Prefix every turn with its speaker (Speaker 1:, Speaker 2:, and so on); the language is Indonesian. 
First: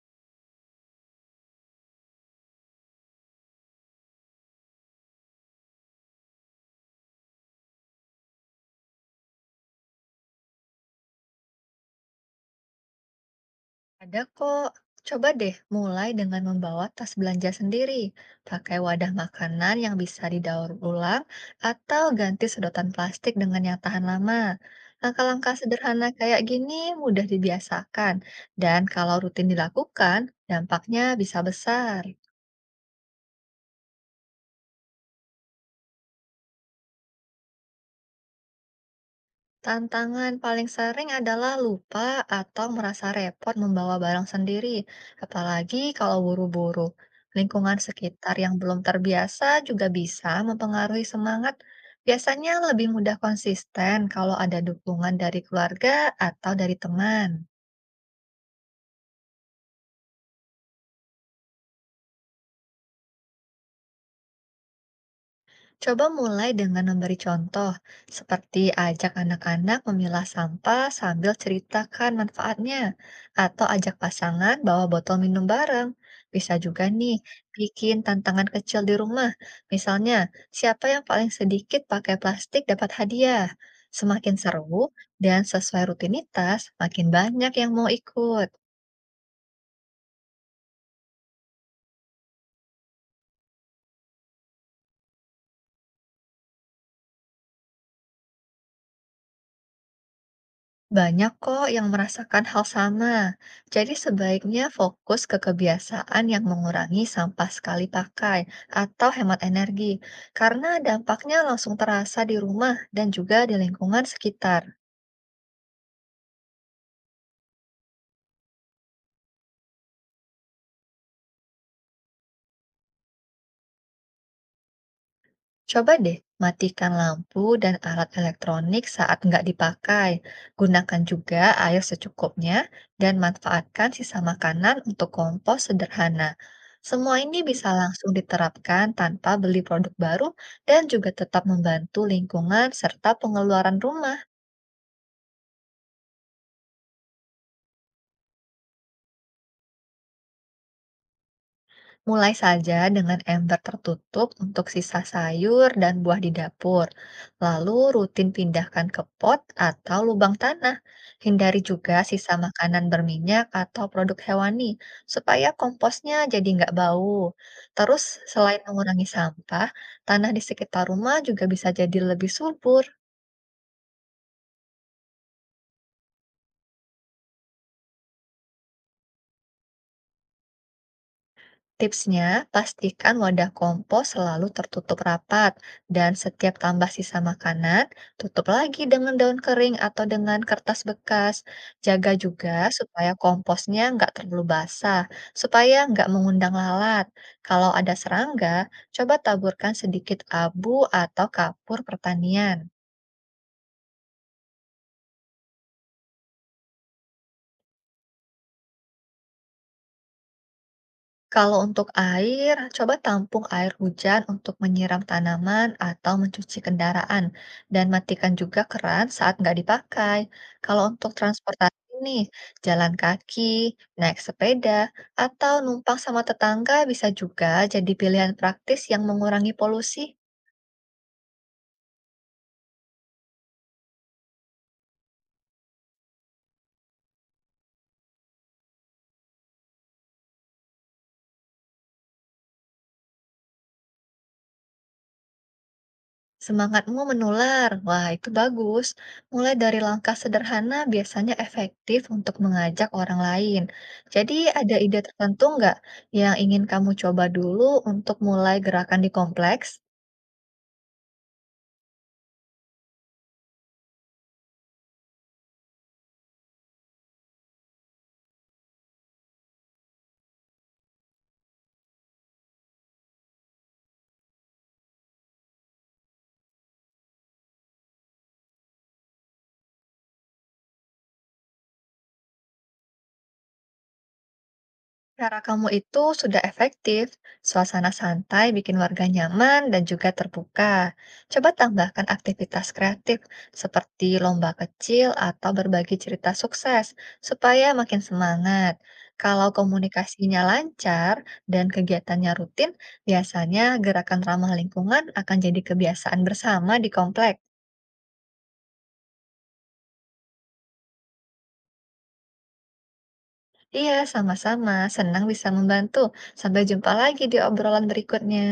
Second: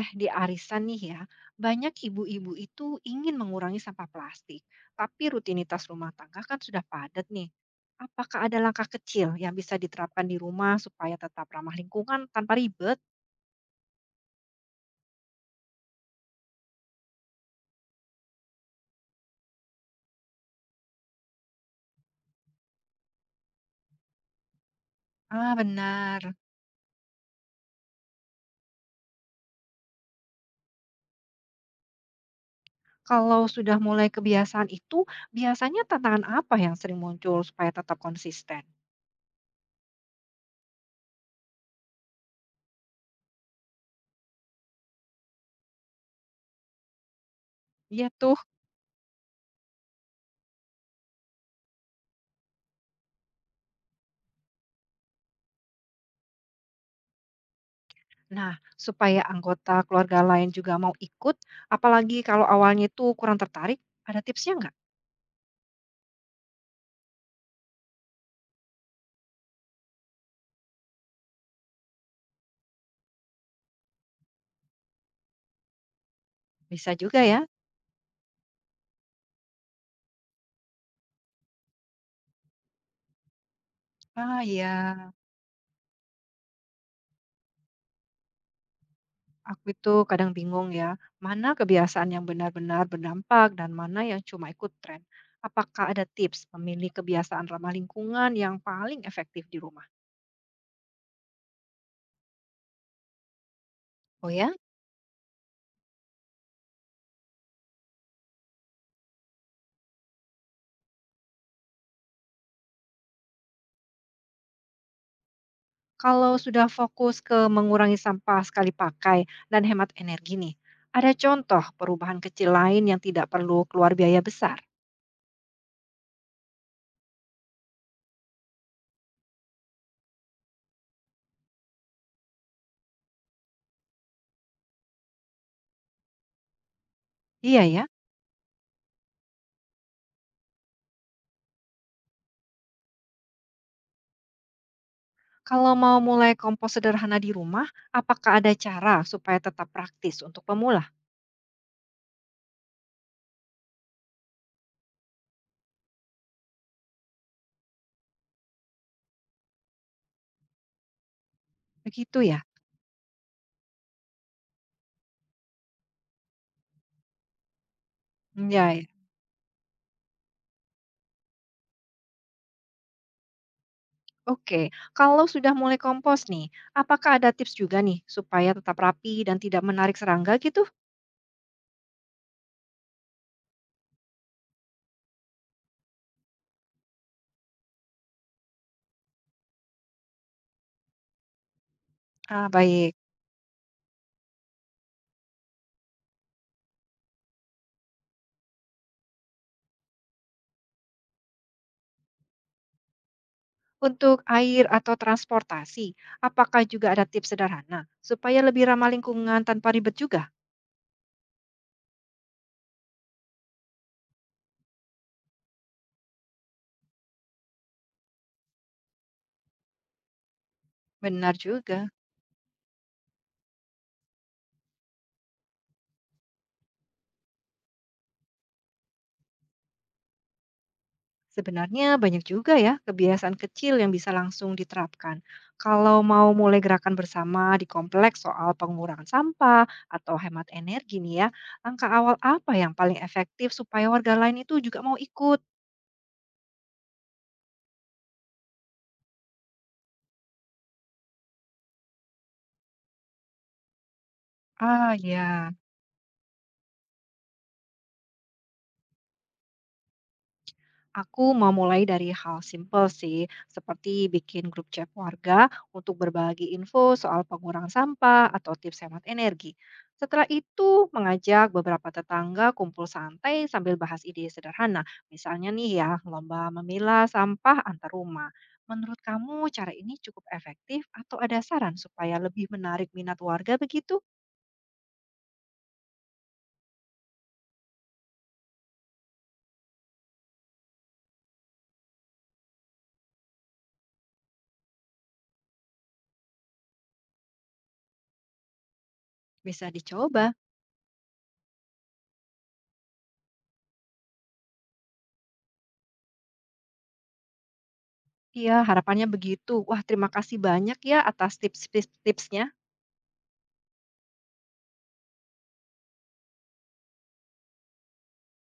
Speaker 1: Di arisan nih ya, banyak ibu-ibu itu ingin mengurangi sampah plastik, tapi rutinitas rumah tangga kan sudah padat nih. Apakah ada langkah kecil yang bisa diterapkan di rumah supaya tetap ramah lingkungan tanpa ribet?
Speaker 2: Ada kok. Coba deh mulai dengan membawa tas belanja sendiri. Pakai wadah makanan yang bisa didaur ulang atau ganti sedotan plastik dengan yang tahan lama. Langkah-langkah
Speaker 1: Ah,
Speaker 2: sederhana
Speaker 1: benar.
Speaker 2: kayak gini mudah dibiasakan, dan kalau rutin dilakukan, dampaknya bisa besar.
Speaker 1: Kalau sudah mulai kebiasaan itu, biasanya tantangan apa yang sering muncul supaya tetap konsisten?
Speaker 2: Tantangan paling sering adalah lupa atau merasa repot membawa barang sendiri, apalagi kalau buru-buru. Lingkungan
Speaker 1: Iya
Speaker 2: sekitar
Speaker 1: tuh.
Speaker 2: yang belum terbiasa juga bisa mempengaruhi semangat. Biasanya lebih mudah konsisten kalau ada dukungan dari keluarga atau dari teman.
Speaker 1: Nah, supaya anggota keluarga lain juga mau ikut, apalagi kalau awalnya itu kurang tertarik, ada tipsnya nggak?
Speaker 2: Coba mulai dengan memberi contoh, seperti ajak anak-anak memilah sampah sambil ceritakan manfaatnya, atau ajak pasangan bawa botol minum bareng. Bisa juga
Speaker 1: Bisa
Speaker 2: nih,
Speaker 1: juga ya.
Speaker 2: bikin tantangan kecil di rumah. Misalnya, siapa yang paling sedikit pakai plastik dapat hadiah. Semakin
Speaker 1: Ah, iya.
Speaker 2: seru dan sesuai rutinitas, makin banyak yang mau ikut.
Speaker 1: Aku itu kadang bingung ya, mana kebiasaan yang benar-benar berdampak dan mana yang cuma ikut tren. Apakah ada tips memilih kebiasaan ramah lingkungan yang paling efektif di rumah?
Speaker 2: Banyak kok yang merasakan hal sama. Jadi
Speaker 1: Oh ya,
Speaker 2: sebaiknya fokus ke kebiasaan yang mengurangi sampah sekali pakai atau hemat energi, karena dampaknya langsung terasa di rumah dan juga di lingkungan sekitar.
Speaker 1: kalau sudah fokus ke mengurangi sampah sekali pakai dan hemat energi nih, ada contoh perubahan kecil lain yang tidak perlu keluar biaya besar?
Speaker 2: Coba deh matikan lampu dan alat elektronik saat nggak dipakai. Gunakan juga air secukupnya dan manfaatkan sisa makanan untuk kompos sederhana. Semua ini
Speaker 1: Iya
Speaker 2: bisa
Speaker 1: ya,
Speaker 2: langsung diterapkan tanpa beli produk baru dan juga tetap membantu lingkungan serta pengeluaran rumah.
Speaker 1: kalau mau mulai kompos sederhana di rumah, apakah ada cara supaya tetap praktis untuk pemula?
Speaker 2: Mulai saja dengan ember tertutup untuk sisa sayur dan buah di dapur. Lalu rutin pindahkan ke pot atau lubang tanah. Hindari juga
Speaker 1: Begitu
Speaker 2: sisa
Speaker 1: ya?
Speaker 2: makanan berminyak atau produk hewani supaya komposnya jadi nggak bau. Terus selain
Speaker 1: Ya,
Speaker 2: mengurangi sampah, tanah di sekitar rumah juga bisa jadi lebih subur.
Speaker 1: oke, kalau sudah mulai kompos nih, apakah ada tips juga nih supaya tetap rapi dan tidak menarik serangga gitu?
Speaker 2: Tipsnya, pastikan wadah kompos selalu tertutup rapat dan setiap tambah sisa makanan, tutup lagi dengan daun kering atau dengan kertas bekas. Jaga
Speaker 1: Ah,
Speaker 2: juga
Speaker 1: baik.
Speaker 2: supaya komposnya nggak terlalu basah, supaya nggak mengundang lalat. Kalau ada serangga, coba taburkan sedikit abu atau kapur pertanian.
Speaker 1: Untuk air atau transportasi, apakah juga ada tips sederhana supaya lebih ramah lingkungan tanpa ribet juga?
Speaker 2: Kalau untuk air, coba tampung air hujan untuk menyiram tanaman atau mencuci kendaraan, dan matikan juga keran saat nggak dipakai. Kalau untuk
Speaker 1: Benar
Speaker 2: transportasi
Speaker 1: juga.
Speaker 2: nih, jalan kaki, naik sepeda, atau numpang sama tetangga bisa juga jadi pilihan praktis yang mengurangi polusi.
Speaker 1: Sebenarnya banyak juga ya kebiasaan kecil yang bisa langsung diterapkan. Kalau mau mulai gerakan bersama di kompleks soal pengurangan sampah atau hemat energi nih ya, langkah awal apa yang paling efektif supaya warga lain itu juga mau ikut?
Speaker 2: Semangatmu menular. Wah, itu bagus. Mulai dari langkah sederhana biasanya efektif untuk mengajak orang lain. Jadi, ada
Speaker 1: Ah
Speaker 2: ide tertentu
Speaker 1: ya,
Speaker 2: nggak yang ingin kamu coba dulu untuk mulai gerakan di kompleks?
Speaker 1: aku mau mulai dari hal simpel sih, seperti bikin grup chat warga untuk berbagi info soal pengurangan sampah atau tips hemat energi. Setelah itu, mengajak beberapa tetangga kumpul santai sambil bahas ide sederhana. Misalnya nih ya, lomba memilah sampah antar rumah. Menurut kamu cara ini cukup efektif atau ada saran supaya lebih menarik minat warga begitu?
Speaker 2: Cara kamu itu sudah efektif. Suasana santai bikin warga nyaman dan juga terbuka. Coba tambahkan aktivitas kreatif seperti lomba kecil atau berbagi cerita sukses supaya makin semangat. Kalau
Speaker 1: Bisa dicoba.
Speaker 2: komunikasinya lancar dan kegiatannya rutin, biasanya gerakan ramah lingkungan akan jadi kebiasaan bersama di komplek.
Speaker 1: Iya, harapannya begitu. Wah, terima kasih banyak ya atas tipsnya.
Speaker 2: Iya, sama-sama. Senang bisa membantu. Sampai jumpa lagi di obrolan berikutnya.